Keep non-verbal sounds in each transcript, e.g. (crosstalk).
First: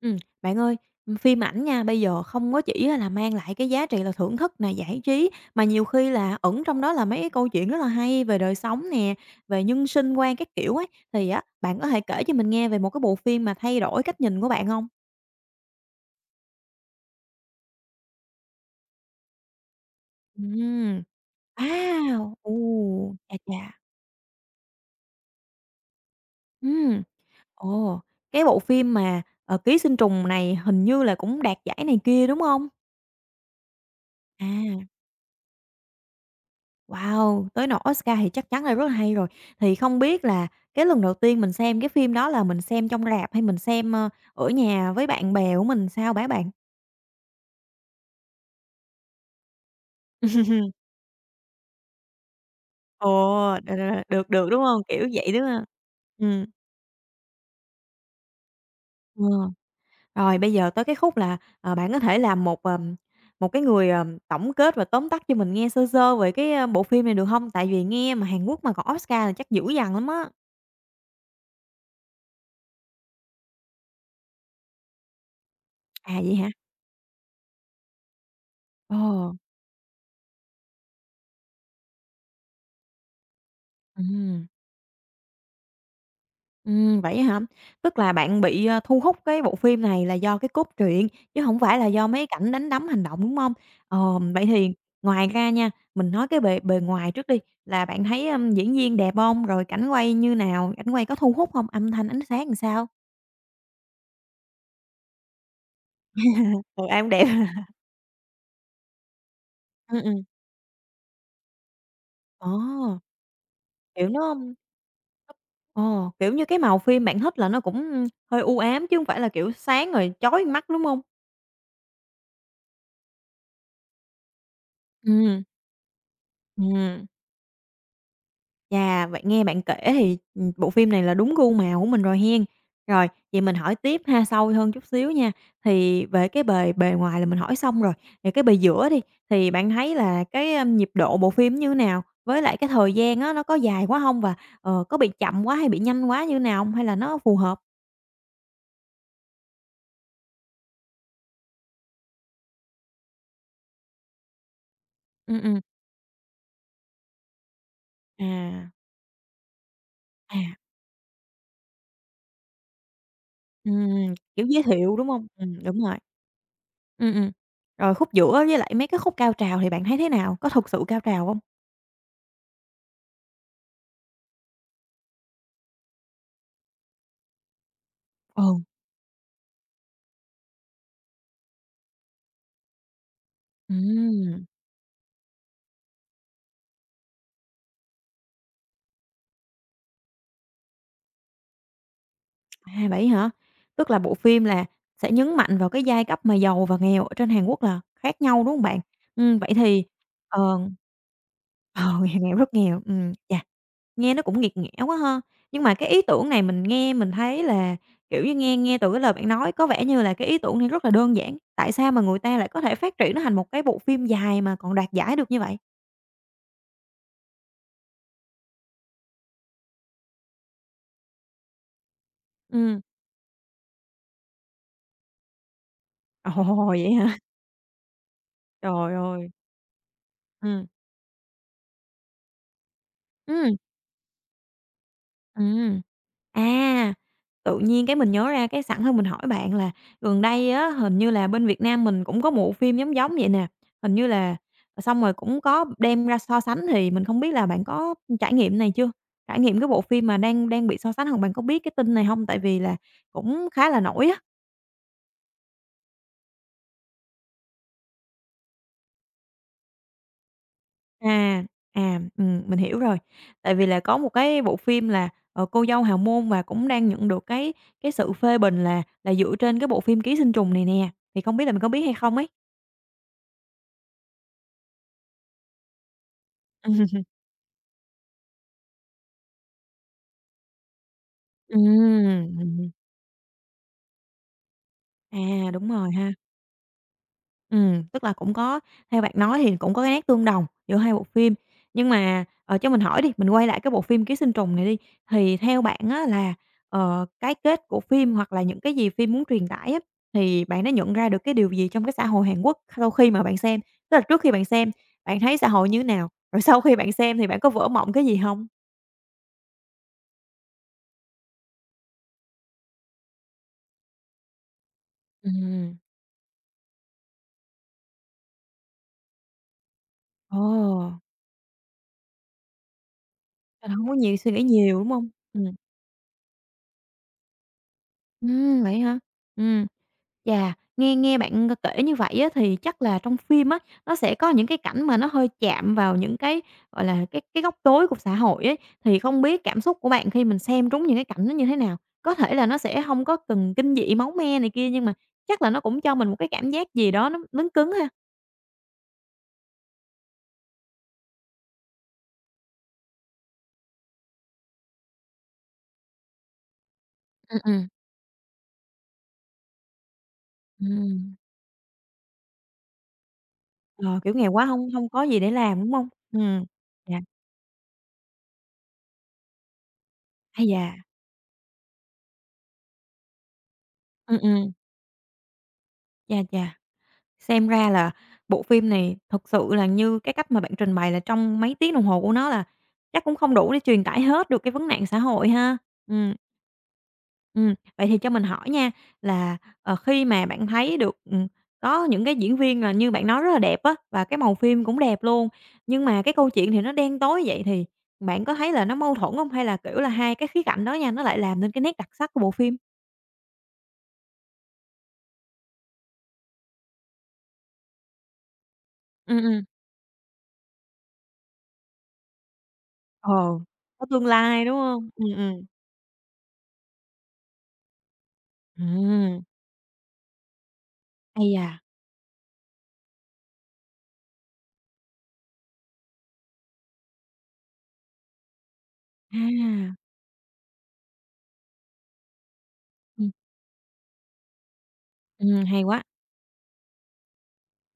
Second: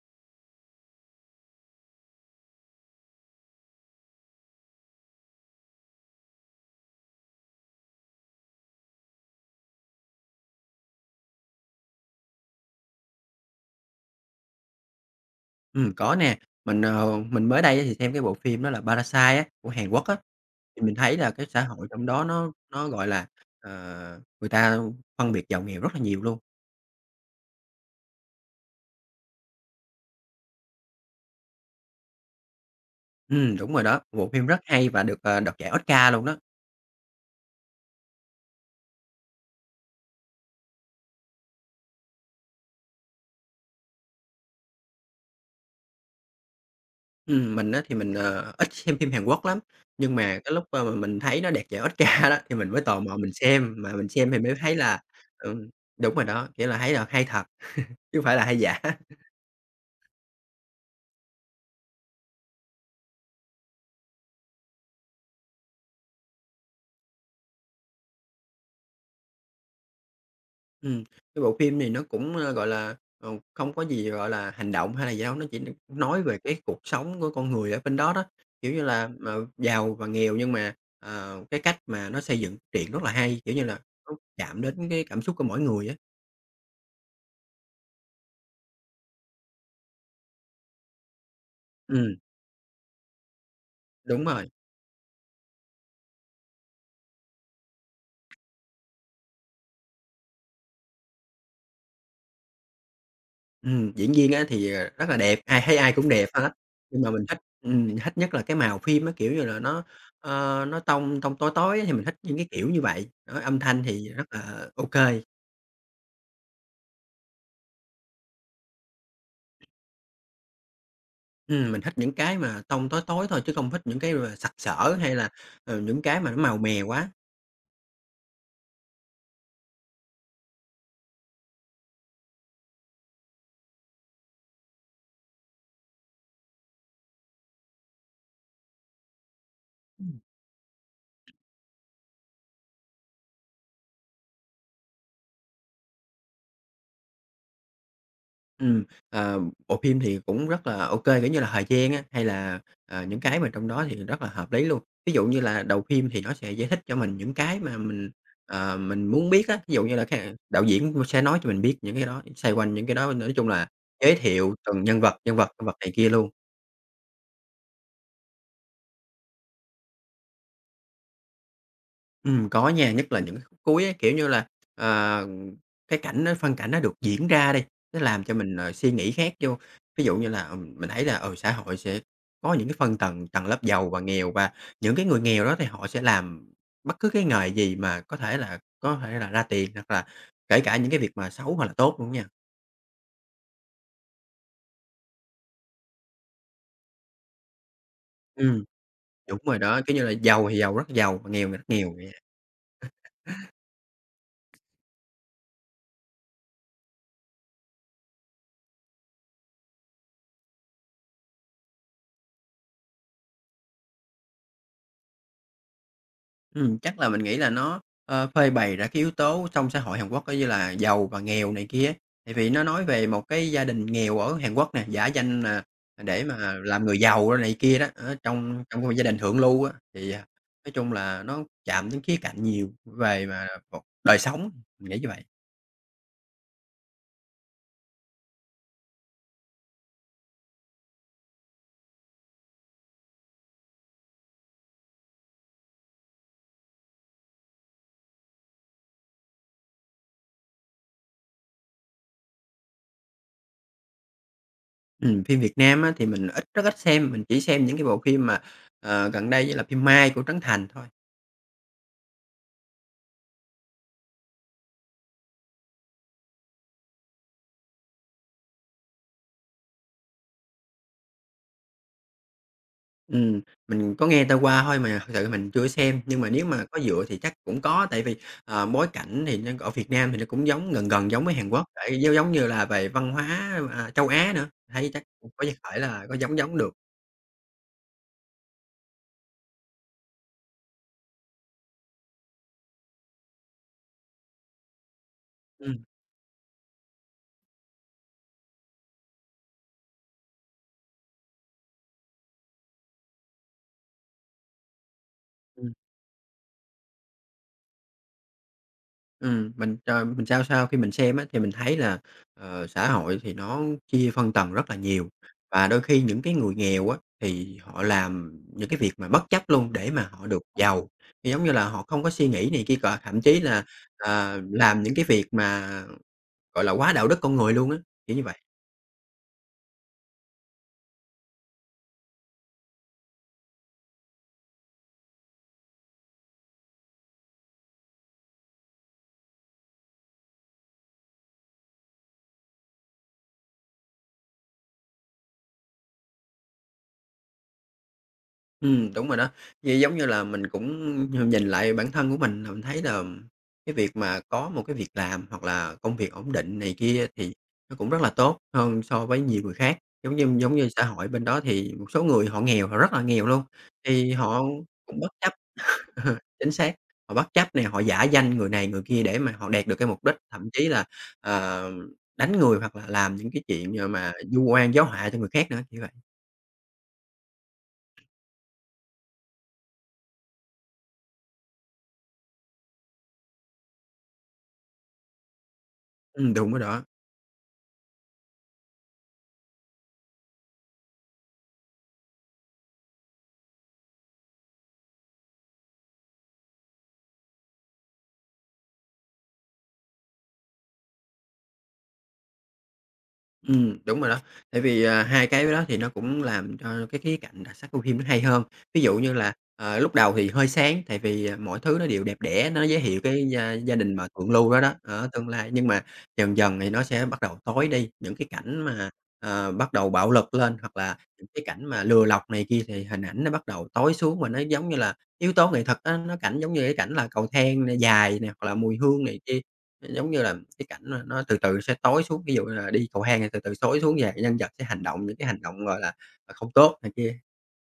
Ừm, bạn ơi, phim ảnh nha, bây giờ không có chỉ là mang lại cái giá trị là thưởng thức nè, giải trí, mà nhiều khi là ẩn trong đó là mấy cái câu chuyện rất là hay về đời sống nè, về nhân sinh quan các kiểu ấy. Thì á, bạn có thể kể cho mình nghe về một cái bộ phim mà thay đổi cách nhìn của bạn không? Có nè. Mình mới đây á thì xem cái bộ phim đó là Parasite á, của Hàn Quốc á, thì mình Ừm. thấy là cái xã hội trong đó Wow! Ồ, nó, gọi là, chà, chà. người ta phân biệt giàu nghèo rất là nhiều luôn. ừm, ồ, cái bộ phim mà, Ký sinh trùng này hình như là cũng đạt giải này kia, đúng không? Đúng rồi đó, bộ À. phim rất hay và được, đoạt giải Oscar luôn đó. Wow! Tới nọ Oscar thì chắc chắn là rất là hay rồi. Thì không biết là cái lần đầu tiên mình xem cái phim đó là mình xem trong rạp hay mình xem, ở nhà với bạn bè của mình sao hả bạn? Mình á thì mình, ờ, ít xem phim Hàn Quốc lắm, nhưng mà cái lúc, (laughs) mà mình thấy nó đoạt giải Oscar (laughs) đó thì mình mới tò Ồ, mò mình đ xem, đ mà mình được, xem thì được, mới đúng thấy không? là Kiểu vậy, đúng không? ừm, đúng rồi Ừm, đó, nghĩa là thấy là hay thật chứ hông phải là hay giả. ờ. Rồi bây giờ tới cái khúc là, bạn có thể làm một, một cái người, tổng kết và tóm tắt cho mình nghe sơ sơ về cái, bộ phim này được không? Tại vì nghe mà Hàn Quốc mà còn Oscar là chắc dữ dằn lắm á. Ừm, cái bộ phim này nó cũng, gọi là, không có gì, gọi là, hành động hay là gì đâu, nó chỉ À, nói vậy về hả? cái cuộc sống của con người ở bên đó đó, kiểu như Ồ, là, giàu và nghèo nhưng mà, cái cách mà nó xây dựng truyện rất là hay, kiểu như là, nó ừm. chạm đến cái cảm xúc của mỗi người á. Vậy hả? Tức là bạn bị, thu hút cái bộ phim này là do cái cốt truyện, chứ không phải là do Ừm, mấy cảnh đánh đấm hành động, đúng không? Ờ, đúng vậy rồi, thì ngoài ra nha, mình nói cái bề bề ngoài trước đi, là bạn thấy, ưm, diễn viên đẹp không? Rồi cảnh quay như nào? Cảnh quay có thu hút không? Âm thanh, ánh sáng làm sao? Diễn viên á thì, rất là đẹp, ai thấy ai cũng đẹp hết, Ừ, ai nhưng cũng mà đẹp. (laughs) Mình thích nhất là cái màu phim á, kiểu như là, nó, ừm. Nó tông tông tối tối á thì mình thích những cái Ờ, kiểu như vậy, đó, âm thanh kiểu, thì rất nó là ô kê. ờ, kiểu như, cái màu phim bạn thích là nó cũng hơi u ám chứ không phải là, kiểu, sáng rồi chói mắt, đúng không? Mình thích những cái mà tông tối tối thôi chứ không thích những cái mà sặc sỡ hay là, Ừm, những cái mà nó màu mè ừm. quá. Chà, vậy nghe bạn kể thì, bộ phim này là đúng gu mèo của mình rồi hen. Rồi, vậy mình hỏi tiếp ha, sâu hơn chút xíu nha. Thì về cái bề bề ngoài là mình hỏi xong rồi, về cái bề giữa đi, thì bạn thấy Ừm. là cái, nhịp độ bộ phim như thế nào? Với lại cái thời gian á, nó có dài quá không? Và, có bị chậm quá hay bị nhanh quá như thế nào không? Hay là nó phù hợp? Ừm, ờ, Bộ phim thì cũng rất là ô kê, kiểu như là, thời gian á, hay là, những cái mà trong đó thì rất là hợp lý luôn. Ví dụ Ừm, như ừm, là đầu phim thì nó sẽ giải thích cho mình những cái mà mình, à, ờ, mình muốn biết á, ví dụ như là cái à, đạo diễn sẽ nói cho mình biết những cái đó, xoay quanh những cái đó, nói chung là giới kiểu, thiệu giới từng thiệu, nhân đúng vật, không? nhân vật, nhân vật Đúng này rồi, kia luôn. Ừm. Rồi khúc giữa với lại mấy cái khúc cao trào thì bạn thấy thế nào? Có thực sự cao trào không? Có nha, nhất là những cái khúc cuối ấy, kiểu như là, ờ, cái cảnh nó phân cảnh nó được diễn ra đi, nó làm cho Ừ, mình, suy nghĩ khác vô. Ví dụ như là, mình thấy là, ừ, xã hội sẽ có những cái phân tầng, tầng lớp giàu và nghèo ừm. và những cái người nghèo đó thì họ sẽ làm bất cứ cái nghề gì mà có thể là ra tiền, hoặc là kể cả những cái việc mà xấu hoặc là tốt luôn nha. À, vậy hả? Tức là bộ phim là sẽ nhấn mạnh vào cái giai cấp mà giàu và nghèo ở trên Hàn Quốc là khác nhau, đúng hông Ừm, bạn? Đúng Vậy rồi đó, thì, kiểu như là, ờ, giàu thì giàu (laughs) rất giàu, mà nghèo thì rất ờ, nghèo. nghèo, nghèo, rất nghèo, chà, nghe nó cũng nghiệt ngã quá ha. Nhưng mà cái ý tưởng này mình nghe mình thấy là, kiểu như, nghe nghe từ cái lời bạn nói có vẻ như là cái ý tưởng này rất là đơn giản, tại sao mà người ta lại có thể phát triển nó thành một cái bộ phim dài mà còn đạt giải được như vậy? Chắc là mình nghĩ là nó, phơi bày ra cái yếu tố trong xã hội Hàn Quốc, coi như là giàu và nghèo này kia. Tại vì nó Ừm. nói về một cái gia đình nghèo ở Hàn Quốc nè, giả danh là Ồ, để mà (laughs) làm vậy người hả? giàu rồi này kia đó, ở trong trong một Trời gia đình ơi! thượng lưu á, thì, à, Ừm, nói chung là nó chạm đến khía cạnh nhiều về mà ừm, cuộc đời sống, mình nghĩ như vậy. ừm. À, tự nhiên cái mình nhớ ra cái sẵn hơn mình hỏi bạn là gần đây á, hình như là bên Việt Nam mình cũng có một bộ phim giống giống vậy nè, hình như là xong rồi cũng có đem ra so sánh thì mình không biết là bạn có trải nghiệm này chưa? Trải nghiệm cái bộ phim mà đang đang bị so sánh hoặc bạn có biết cái tin này không? Tại vì là cũng khá là nổi á. Phim Việt Nam á thì mình rất ít xem, mình chỉ xem những cái bộ phim mà, gần đây như là phim Mai của Trấn Thành thôi. À, à, mình hiểu rồi. Tại vì là có một cái bộ phim là, "Cô dâu Hào môn" và cũng đang nhận được cái sự phê bình là dựa trên cái bộ phim "Ký sinh trùng" này nè, thì không biết là mình có biết hay không ấy? Ừm, mình có nghe ta qua thôi mà thực sự mình chưa xem, nhưng mà nếu mà có dựa thì chắc cũng có, tại vì, bối cảnh thì nó ở Việt Nam thì nó cũng giống gần gần giống với Hàn Quốc, tại giống Ừm, như ừm, là về văn hóa, à, châu Á nữa, thấy chắc cũng có à, đúng thể rồi là ha. có giống giống được. Tức là cũng có theo bạn nói thì cũng có cái nét tương đồng giữa hai bộ phim. Nhưng mà, cho mình hỏi đi, mình quay lại cái bộ phim Ký sinh trùng này đi, thì theo bạn Ừm, á là, cái kết của phim hoặc là những cái gì phim muốn truyền tải á, thì bạn đã nhận ra được cái điều gì trong cái xã hội Hàn Quốc sau khi mà bạn xem? Tức là trước khi bạn xem, bạn thấy xã hội ừm. như thế nào? Rồi sau khi bạn xem thì bạn có vỡ mộng cái gì hông? Mình, ờ, mình sao sao khi mình xem á, thì mình thấy là, xã hội thì nó chia phân tầng rất là nhiều, và Ừm. đôi khi những cái người nghèo á, thì họ làm những cái việc mà bất chấp luôn để mà họ Ồ, được giàu. Thì giống như là họ không có suy nghĩ này kia cọ, thậm chí là, là hông có nhiều suy à, nghĩ nhiều, làm đúng những cái hông? việc mà, gọi là, quá đạo đức con người luôn á, kiểu như vậy. Vậy hả? Ừm. Chà, nghe nghe bạn kể như vậy á, thì chắc là trong phim á, nó sẽ có những cái cảnh mà nó hơi chạm vào những cái, gọi là, cái góc tối của xã hội ấy, thì không biết cảm xúc của bạn khi mình xem trúng những cái cảnh nó như thế nào? Có thể là nó sẽ không có cần kinh dị máu me này kia, nhưng mà chắc là nó cũng cho mình một cái cảm giác gì đó nó cứng cứng ha? Đúng rồi đó. Như giống như là mình cũng nhìn lại bản thân của mình là mình thấy là cái việc mà có một cái việc làm hoặc là công việc ổn định này kia thì Ừm, ừm, nó cũng rất là tốt hơn so với nhiều người khác. Giống như xã hội ừm. bên đó thì một số người họ nghèo, họ rất là nghèo luôn, Ờ, thì kiểu, nghèo họ quá không không cũng có bất gì để chấp làm, đúng không? (laughs) Chính xác, dạ, họ bất chấp này họ giả danh người này người kia để mà họ đạt được cái mục đích, ái thậm chí da, là, ờ, đánh người hoặc là làm những cái chuyện, mà ừm, vu ừm, oan giáo họa cho người khác nữa, như vậy. chà, chà. Xem ra là bộ phim này thực sự là như cái cách mà bạn trình bày là trong mấy tiếng đồng hồ của nó là chắc cũng không đủ để truyền tải hết được cái vấn nạn xã hội ha. Ừm. Đúng rồi đó. Vậy thì cho mình hỏi nha, là, khi mà bạn thấy được, có những cái diễn viên là như bạn nói rất là đẹp á, và cái màu phim cũng đẹp luôn, nhưng mà cái câu chuyện thì nó đen tối vậy thì bạn có thấy là nó mâu thuẫn không? Hay là, kiểu là, hai cái khía cạnh đó nha, nó lại làm nên cái nét đặc sắc của bộ phim? Đúng rồi đó. Tại vì, à, hai cái đó thì nó cũng làm cho cái khía cạnh đặc sắc của phim nó hay hơn. Ví dụ như Ừm, là, ừm. Lúc đầu thì hơi sáng, tại vì, à, mọi thứ nó đều đẹp đẽ, nó giới thiệu Ờ, cái gia gia có đình tương mà thượng lai, lưu đúng đó đó, không? Ở tương lai. Nhưng mà dần dần thì nó sẽ bắt đầu tối đi, những cái cảnh mà, Ừm. Bắt đầu bạo lực lên hoặc là những Ây cái da, cảnh mà lừa lọc này kia thì hình ảnh nó bắt đầu tối xuống và nó giống như là yếu tố nghệ thuật á, nó cảnh giống như cái cảnh là cầu thang nè, dài nè, hoặc là mùi hương à, này kia. Giống như là cái cảnh mà nó từ từ sẽ tối xuống, ví dụ như là đi cầu ừm, hang thì từ từ tối xuống và nhân vật sẽ hành động những cái hành hay động, gọi quá, là, à, không tốt này kia.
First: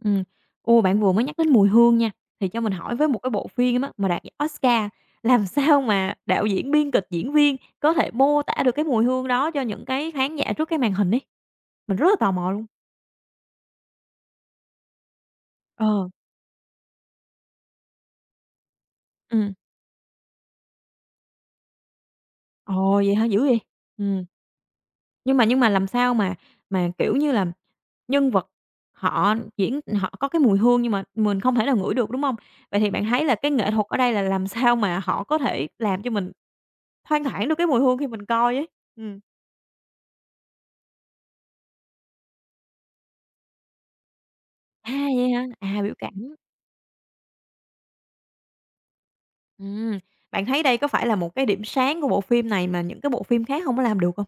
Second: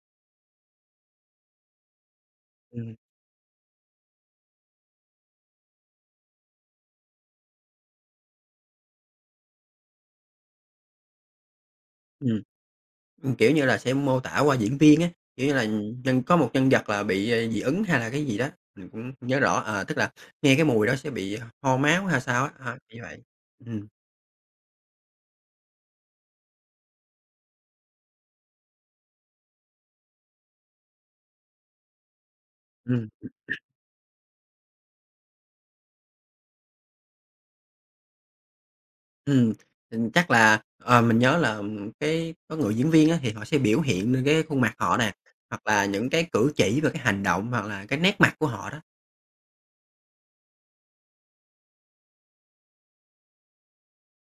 ừm. Ô, bạn vừa mới nhắc đến mùi hương nha, thì cho mình Ừm, hỏi với một cái bộ phim á mà đạt giải Oscar, làm (laughs) sao mà đạo diễn, biên kịch, diễn viên có thể mô tả được cái mùi hương đó cho những cái khán giả trước cái màn hình ấy? Mình rất là tò ừm, mò luôn. Kiểu như là, sẽ mô tả qua diễn viên á, kiểu như là, Ờ, có một nhân vật là bị, à, dị ứng hay là cái gì đó, mình cũng không nhớ ừm. rõ, tức là nghe cái mùi đó sẽ bị ho máu hay sao á, ờ, Ồ, kiểu vậy vậy. hả? Dữ vậy! Ừm, Ừm. Nhưng mà làm sao mà, kiểu như là, nhân vật họ diễn họ có cái mùi hương nhưng mà mình không thể nào ngửi được, đúng hông? Vậy thì bạn ừm, thấy là cái nghệ thuật ở đây là làm sao mà họ có thể làm cho mình thoang thoảng được cái mùi hương khi mình coi ấy? Ừm. ừm, Chắc là, mình nhớ là, cái có người diễn viên á thì họ sẽ biểu hiện lên cái khuôn mặt À, họ nè, vậy hả? hoặc À, là biểu những cảm. cái cử chỉ và cái hành động hoặc là cái nét mặt của họ đó. Ừm, bạn thấy đây có phải là một cái điểm sáng của bộ phim này mà những cái bộ phim khác hông có làm được hông?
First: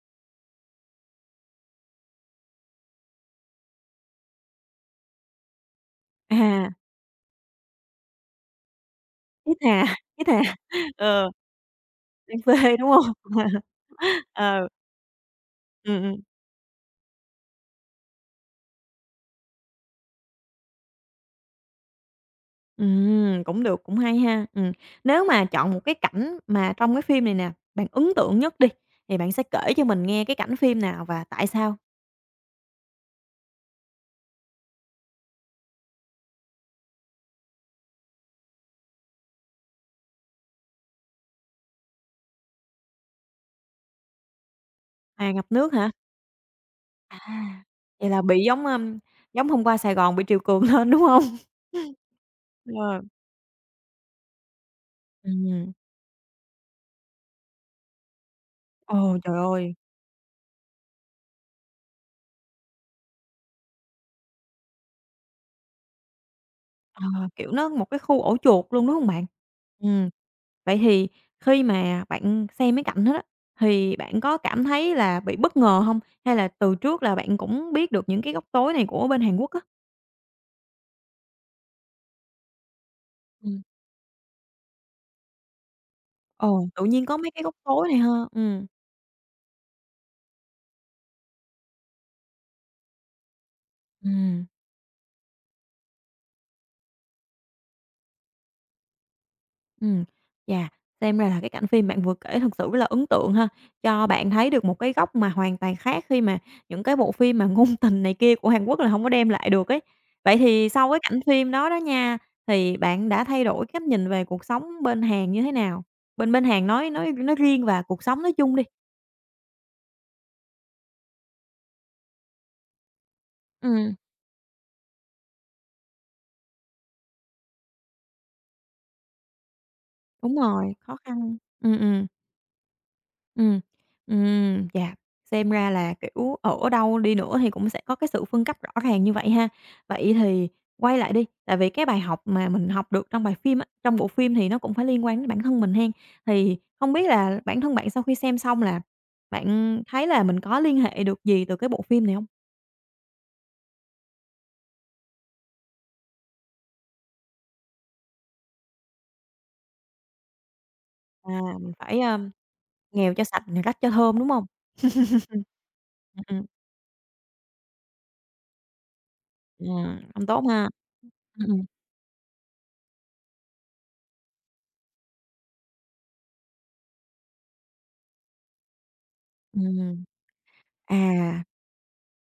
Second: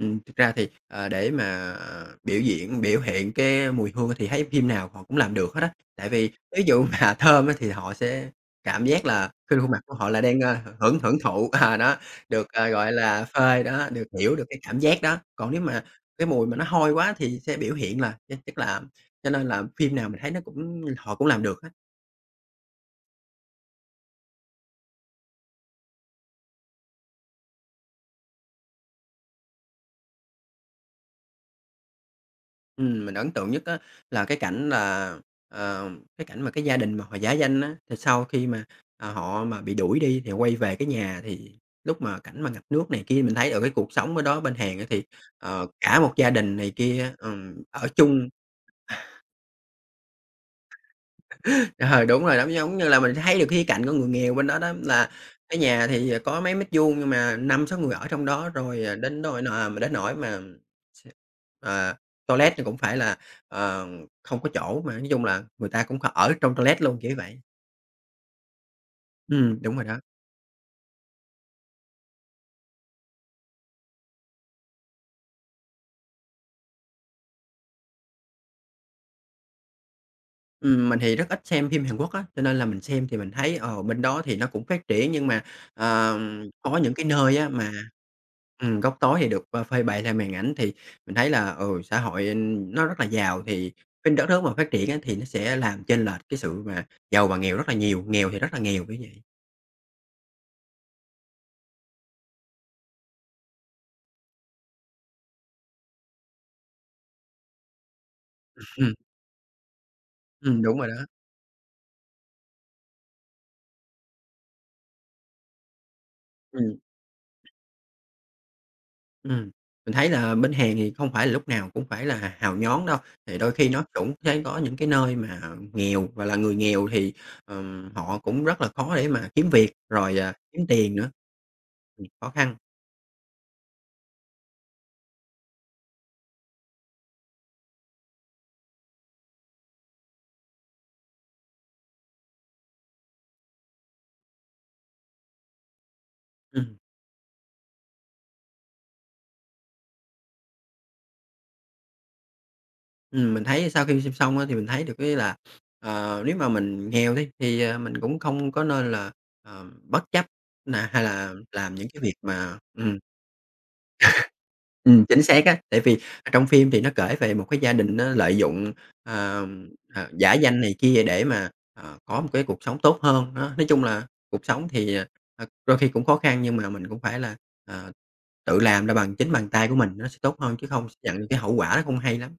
Thực ra thì, để mà biểu diễn, biểu hiện cái mùi hương thì thấy phim nào họ cũng làm được hết á. Tại vì ví À, dụ (laughs) mà thơm á thì họ sẽ cảm giác là thiết trên khuôn mặt tha, của họ là thiết đang, tha. Hưởng hưởng Ờ. (laughs) thụ, à, đó, Đang được, phê, đúng gọi hông? là, (laughs) phơi đó, được hiểu được cái Ờ. cảm giác đó. Còn nếu mà Ừm, ừm. cái mùi mà nó hôi quá thì sẽ biểu hiện là chắc là cho nên là phim nào mình thấy nó cũng họ cũng làm được hết. Cũng được, cũng hay ha. Nếu mà chọn một cái cảnh mà trong cái phim này nè, bạn ấn tượng nhất đi, thì bạn sẽ kể cho mình nghe cái cảnh phim nào và tại sao? Mình ấn tượng nhất á là cái cảnh là, ờ, cái cảnh mà cái gia đình mà họ giả danh á, thì sau khi mà, à, họ mà bị đuổi đi thì quay về cái nhà thì lúc mà cảnh mà ngập nước này kia, mình thấy ở cái cuộc sống ở đó bên Hàn á thì, À, ngập nước hả? cả một gia đình này kia, À, ở vậy là chung. bị giống, ưm, giống hôm qua Sài Gòn bị triều cường (laughs) lên, đúng hông? Ờ, đúng rồi, giống giống như Rồi. là mình thấy được cái khía cạnh của người nghèo bên đó đó, là cái Ừm. nhà thì, có mấy mét vuông nhưng mà năm sáu người ở trong đó rồi, Ồ, trời ơi! Đến nỗi mà s ờ, toilet thì cũng phải là, ờ, không có chỗ mà nói chung là người ta cũng ở trong toilet luôn, Ờ, kiểu vậy. kiểu, nó một cái khu ổ chuột luôn, đúng hông bạn? Đúng rồi đó. Ừm, vậy thì khi mà bạn xem mấy cảnh đó đó, thì bạn có cảm thấy là bị bất ngờ hông? Hay là từ trước là bạn cũng biết được những cái góc tối này của bên Hàn Quốc á? Mình thì rất ít xem phim Hàn Quốc á, cho nên là mình xem thì mình thấy, Ừm, bên đó thì nó cũng phát triển nhưng mà, ờ, ồ. có Tự những cái nhiên có mấy nơi cái á góc mà tối này ha. Góc tối thì được, phơi bày làm màn ảnh thì mình thấy là, ừ, xã hội nó rất là giàu thì bên đất nước Ừm. mà phát triển á thì nó sẽ làm chênh lệch cái sự mà giàu và nghèo rất là nhiều, nghèo thì rất là nghèo, kiểu vậy. Ừm, chà, xem ra là cái cảnh phim bạn vừa kể thật sự rất là ấn tượng ha, cho bạn thấy được một cái góc mà hoàn toàn khác khi mà những cái bộ phim mà (laughs) ngôn tình này kia của Hàn Quốc là Ừm, không có đem lại được ấy. Vậy thì đúng rồi sau cái đó. cảnh phim đó đó nha, thì bạn đã thay đổi cách nhìn về cuộc sống bên Hàn như thế nào? Bên bên Hàn Ừm. nói riêng và cuộc sống nói chung đi. Ừm, mình thấy là bên Hàn thì không phải là lúc nào cũng phải là hào nhoáng đâu, thì đôi khi nó Ừ, cũng sẽ có những cái nơi mà nghèo và là người nghèo thì, họ cũng rất là khó để mà kiếm việc, rồi, đúng kiếm rồi, tiền khó nữa, khăn. Ừ ừ. Khó khăn. Ừm, dạ. Xem ra là, kiểu, ở đâu đi nữa thì cũng sẽ có cái sự phân cấp rõ ràng như vậy ha. Vậy thì quay lại đi, tại vì cái bài học mà mình học được trong bài phim á, trong bộ phim thì nó cũng phải liên quan đến bản thân mình hen. Thì Ừm, không biết là bản thân bạn sau khi xem xong là bạn thấy là mình có liên hệ được gì từ cái bộ phim này hông? Mình thấy sau khi xem xong á thì mình thấy được cái là, nếu mà mình nghèo đi thì, mình cũng không có nên là, bất chấp nà hay À, là mình làm những phải, cái việc mà. Nghèo cho sạch, rách cho thơm, đúng hông? Chính (laughs) xác á, tại vì, Ừm, trong phim thì nó kể về một cái gia đình nó lợi dụng, ờ, hông giả tốt danh ha. này kia để mà, Ừm, có một cái cuộc sống tốt hơn. Đó, nói chung là cuộc sống thì, đôi khi cũng khó khăn nhưng mà mình cũng phải là, ờ, tự làm ra bằng chính bàn tay của ừm, mình ừm, nó sẽ tốt hơn chứ không sẽ nhận cái à. hậu quả nó không hay lắm.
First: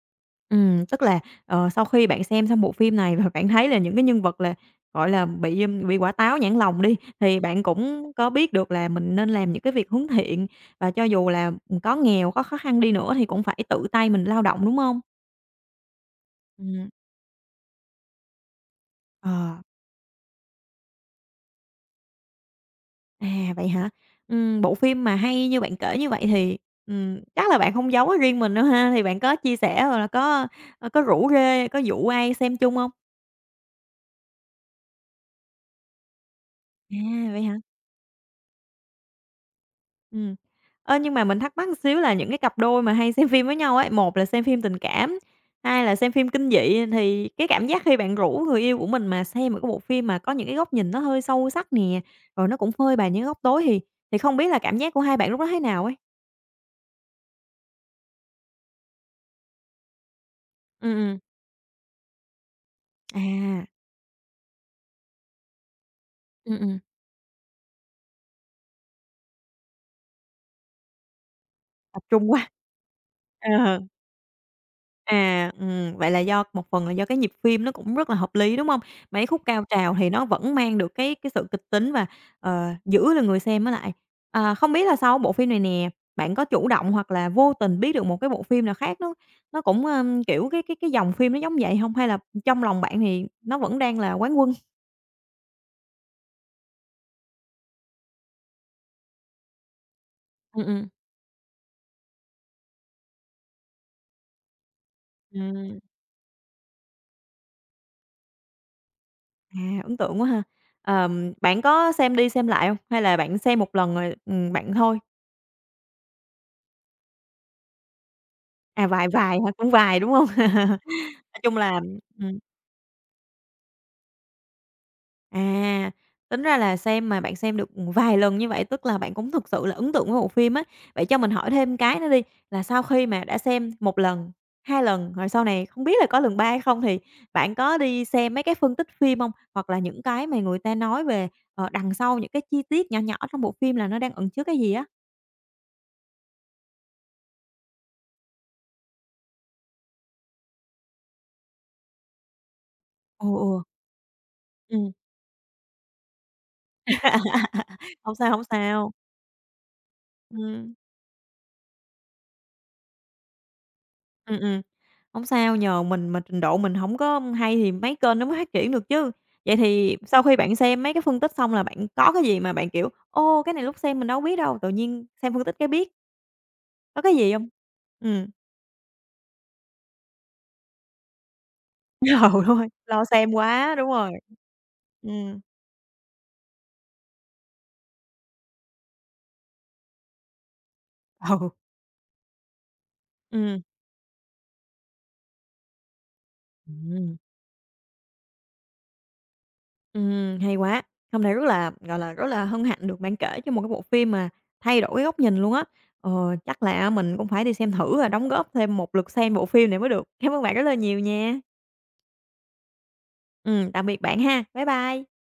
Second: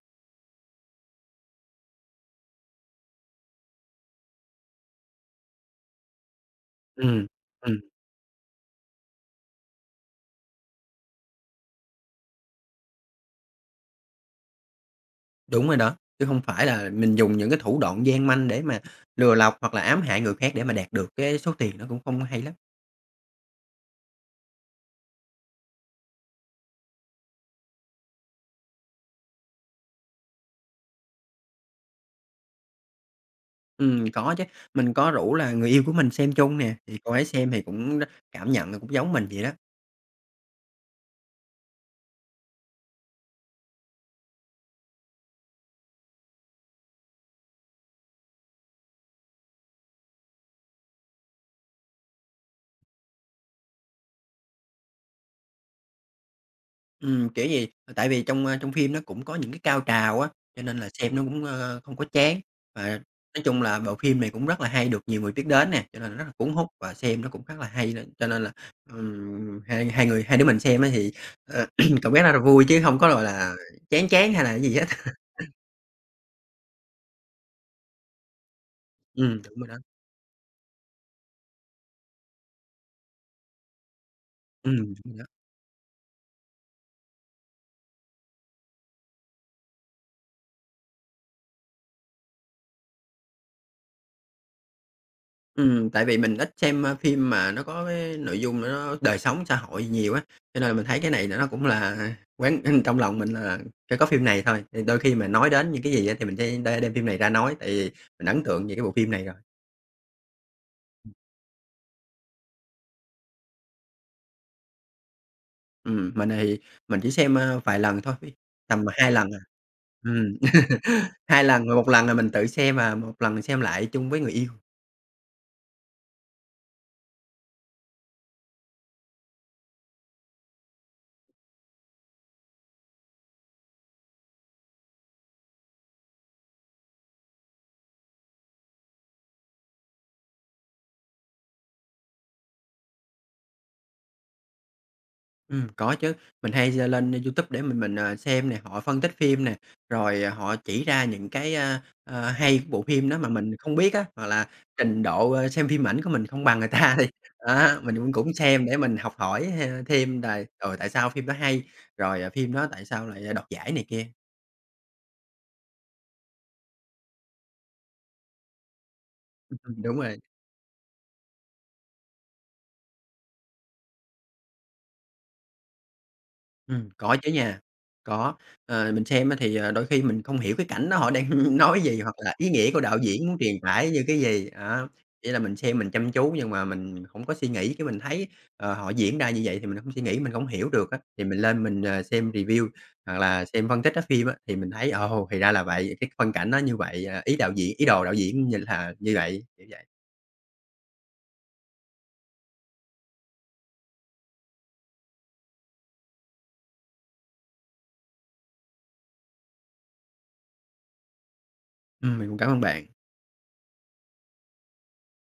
Tức là, sau khi bạn xem xong bộ phim này và bạn thấy là những cái nhân vật là, gọi là, bị, bị quả táo nhãn lòng đi, Ừm, thì bạn ừm, cũng có biết được là mình nên làm những cái việc hướng thiện và cho dù là, có nghèo, có khó khăn đi nữa thì cũng phải tự tay mình lao động, đúng không? đúng rồi đó, chứ không phải Ừm. là mình dùng những cái thủ đoạn gian manh để mà lừa Ờ, lọc hoặc là ám hại người khác để mà đạt được cái số tiền, nó cũng không hay lắm. à, vậy hả? Bộ phim mà hay như bạn kể như vậy thì, chắc là bạn không giấu ở riêng mình đâu ha? Thì bạn có chia sẻ, rồi là có, có rủ rê, có dụ ai xem chung không? Có chứ, mình có rủ là người yêu của mình xem chung nè, thì cô ấy À, vậy xem hả? thì cũng r cảm nhận là cũng giống mình vậy đó. Ừm. Ơ, nhưng mà mình thắc mắc xíu là những cái cặp đôi mà hay xem phim với nhau ấy, một là xem phim tình cảm, hai là xem phim kinh dị, thì cái cảm giác khi bạn rủ người yêu của mình mà xem một cái bộ phim mà có những cái góc nhìn nó hơi sâu sắc nè, rồi nó cũng phơi bày những góc tối thì không biết là cảm giác của hai bạn lúc đó thế nào ấy? Kiểu gì, tại vì trong phim nó cũng có những cái cao trào á, cho nên là Ừm, xem ừm. nó cũng, không có chán. Và nói chung À. là bộ phim này cũng rất là hay, được nhiều người biết đến nè, cho nên là rất là cuốn hút ừm. và xem nó cũng khá là hay nên cho nên là, hai hai người hai đứa mình xem á thì, ờ, (clears throat) Tập cảm giác trung rất là quá. vui chứ hông có, gọi là, Ờ. chán chán hay là cái gì hết. À, vậy là do một phần là do cái nhịp phim nó cũng rất là hợp lý, đúng hông? Mấy khúc Đúng cao rồi đó. trào thì nó vẫn mang được cái sự kịch tính và, giữ được người xem ở lại. À, không biết là Đúng sau rồi đó. bộ phim này nè, bạn có chủ động hoặc là vô tình biết được một cái bộ phim nào khác nó cũng, ưm, kiểu, cái dòng phim nó giống vậy hông? Hay là trong lòng bạn thì nó vẫn đang là Quán Quân? Tại vì mình ít xem, phim mà nó có cái nội dung nó đời sống xã hội nhiều á, cho Ừm, nên là mình ừm. thấy cái này nó cũng là quán (laughs) trong lòng mình là phải có phim này thôi, thì đôi khi mà nói đến Ừm, những cái gì á thì mình sẽ đem phim này ra nói, tại vì mình ấn tượng về cái bộ phim này rồi. à, ấn tượng quá ha. Bạn có xem đi xem lại hông? Hay là bạn xem một lần rồi, bạn thôi? Ừm, mình thì mình chỉ xem, vài lần thôi, tầm À, vài 2 lần vài à, hả? Cũng vài, đúng hông? ừm, (laughs) (laughs) Nói 2 chung lần, rồi là 1 lần là mình ừm, tự xem, và một lần xem lại chung với người yêu. à, tính ra là xem mà bạn xem được, vài lần như vậy, tức là bạn cũng thực sự là ấn tượng với bộ phim á. Vậy cho mình hỏi thêm cái nữa đi, là sau khi mà đã xem một lần, 2 lần, rồi sau này không biết là có lần 3 hay không, thì bạn có đi xem mấy cái phân tích phim hông? Hoặc là những cái mà người ta nói về, đằng sau những cái chi tiết nhỏ nhỏ trong bộ phim là nó đang ẩn chứa cái gì á? Có chứ, mình hay giơ lên YouTube để mình, xem nè, họ phân tích phim nè, rồi, họ chỉ ra những cái, hay của bộ phim đó Ừ, mà mình không biết á, hoặc là ừm. trình độ, xem phim ảnh của mình không bằng người ta (laughs) đi, (laughs) đó, mình cũng Hông sao, cũng hổng xem để sao. mình học hỏi ha thêm là, Ừm. Tại sao phim đó hay, rồi, phim đó tại sao lại đoạt giải này kia. Ừ. Hổng sao, nhờ mình mà trình độ mình không có hay thì mấy kênh nó mới phát triển được chứ. Vậy thì Đúng rồi. sau khi bạn xem mấy cái phân tích xong là bạn có cái gì mà bạn, kiểu, "Ô, cái này lúc xem mình đâu biết đâu, tự nhiên xem phân tích cái biết." Có cái Có chứ gì không? nha, Ừm. có. Ờ, mình xem á thì, đôi khi mình không hiểu cái cảnh đó họ đang (laughs) nói (laughs) gì Ừ, hoặc là đúng ý rồi, nghĩa của đạo lo diễn xem muốn truyền quá, đúng tải như rồi. cái gì, đó. Chỉ Ừm. là mình xem mình chăm chú nhưng mà mình hổng có suy nghĩ, cái mình thấy, họ diễn ra như vậy thì mình hông suy nghĩ, mình hổng hiểu được á, thì mình Ừ. lên mình, xem review hoặc là Ừm. xem phân tích á phim á, thì mình thấy, ồ, thì ra là vậy, cái phân cảnh nó như vậy, Ừ. à, ý đồ đạo diễn như là như vậy, kiểu vậy. Hay quá. Hôm nay rất là, gọi là, rất là hân hạnh được bạn kể cho một cái bộ phim mà thay đổi cái góc nhìn luôn á. Ờ, chắc là mình cũng phải đi xem thử và đóng góp thêm một lượt xem bộ phim này mới được. Cảm ơn bạn rất là nhiều nha. Mình cũng cảm ơn bạn. Tạm biệt bạn ha. Bye bye.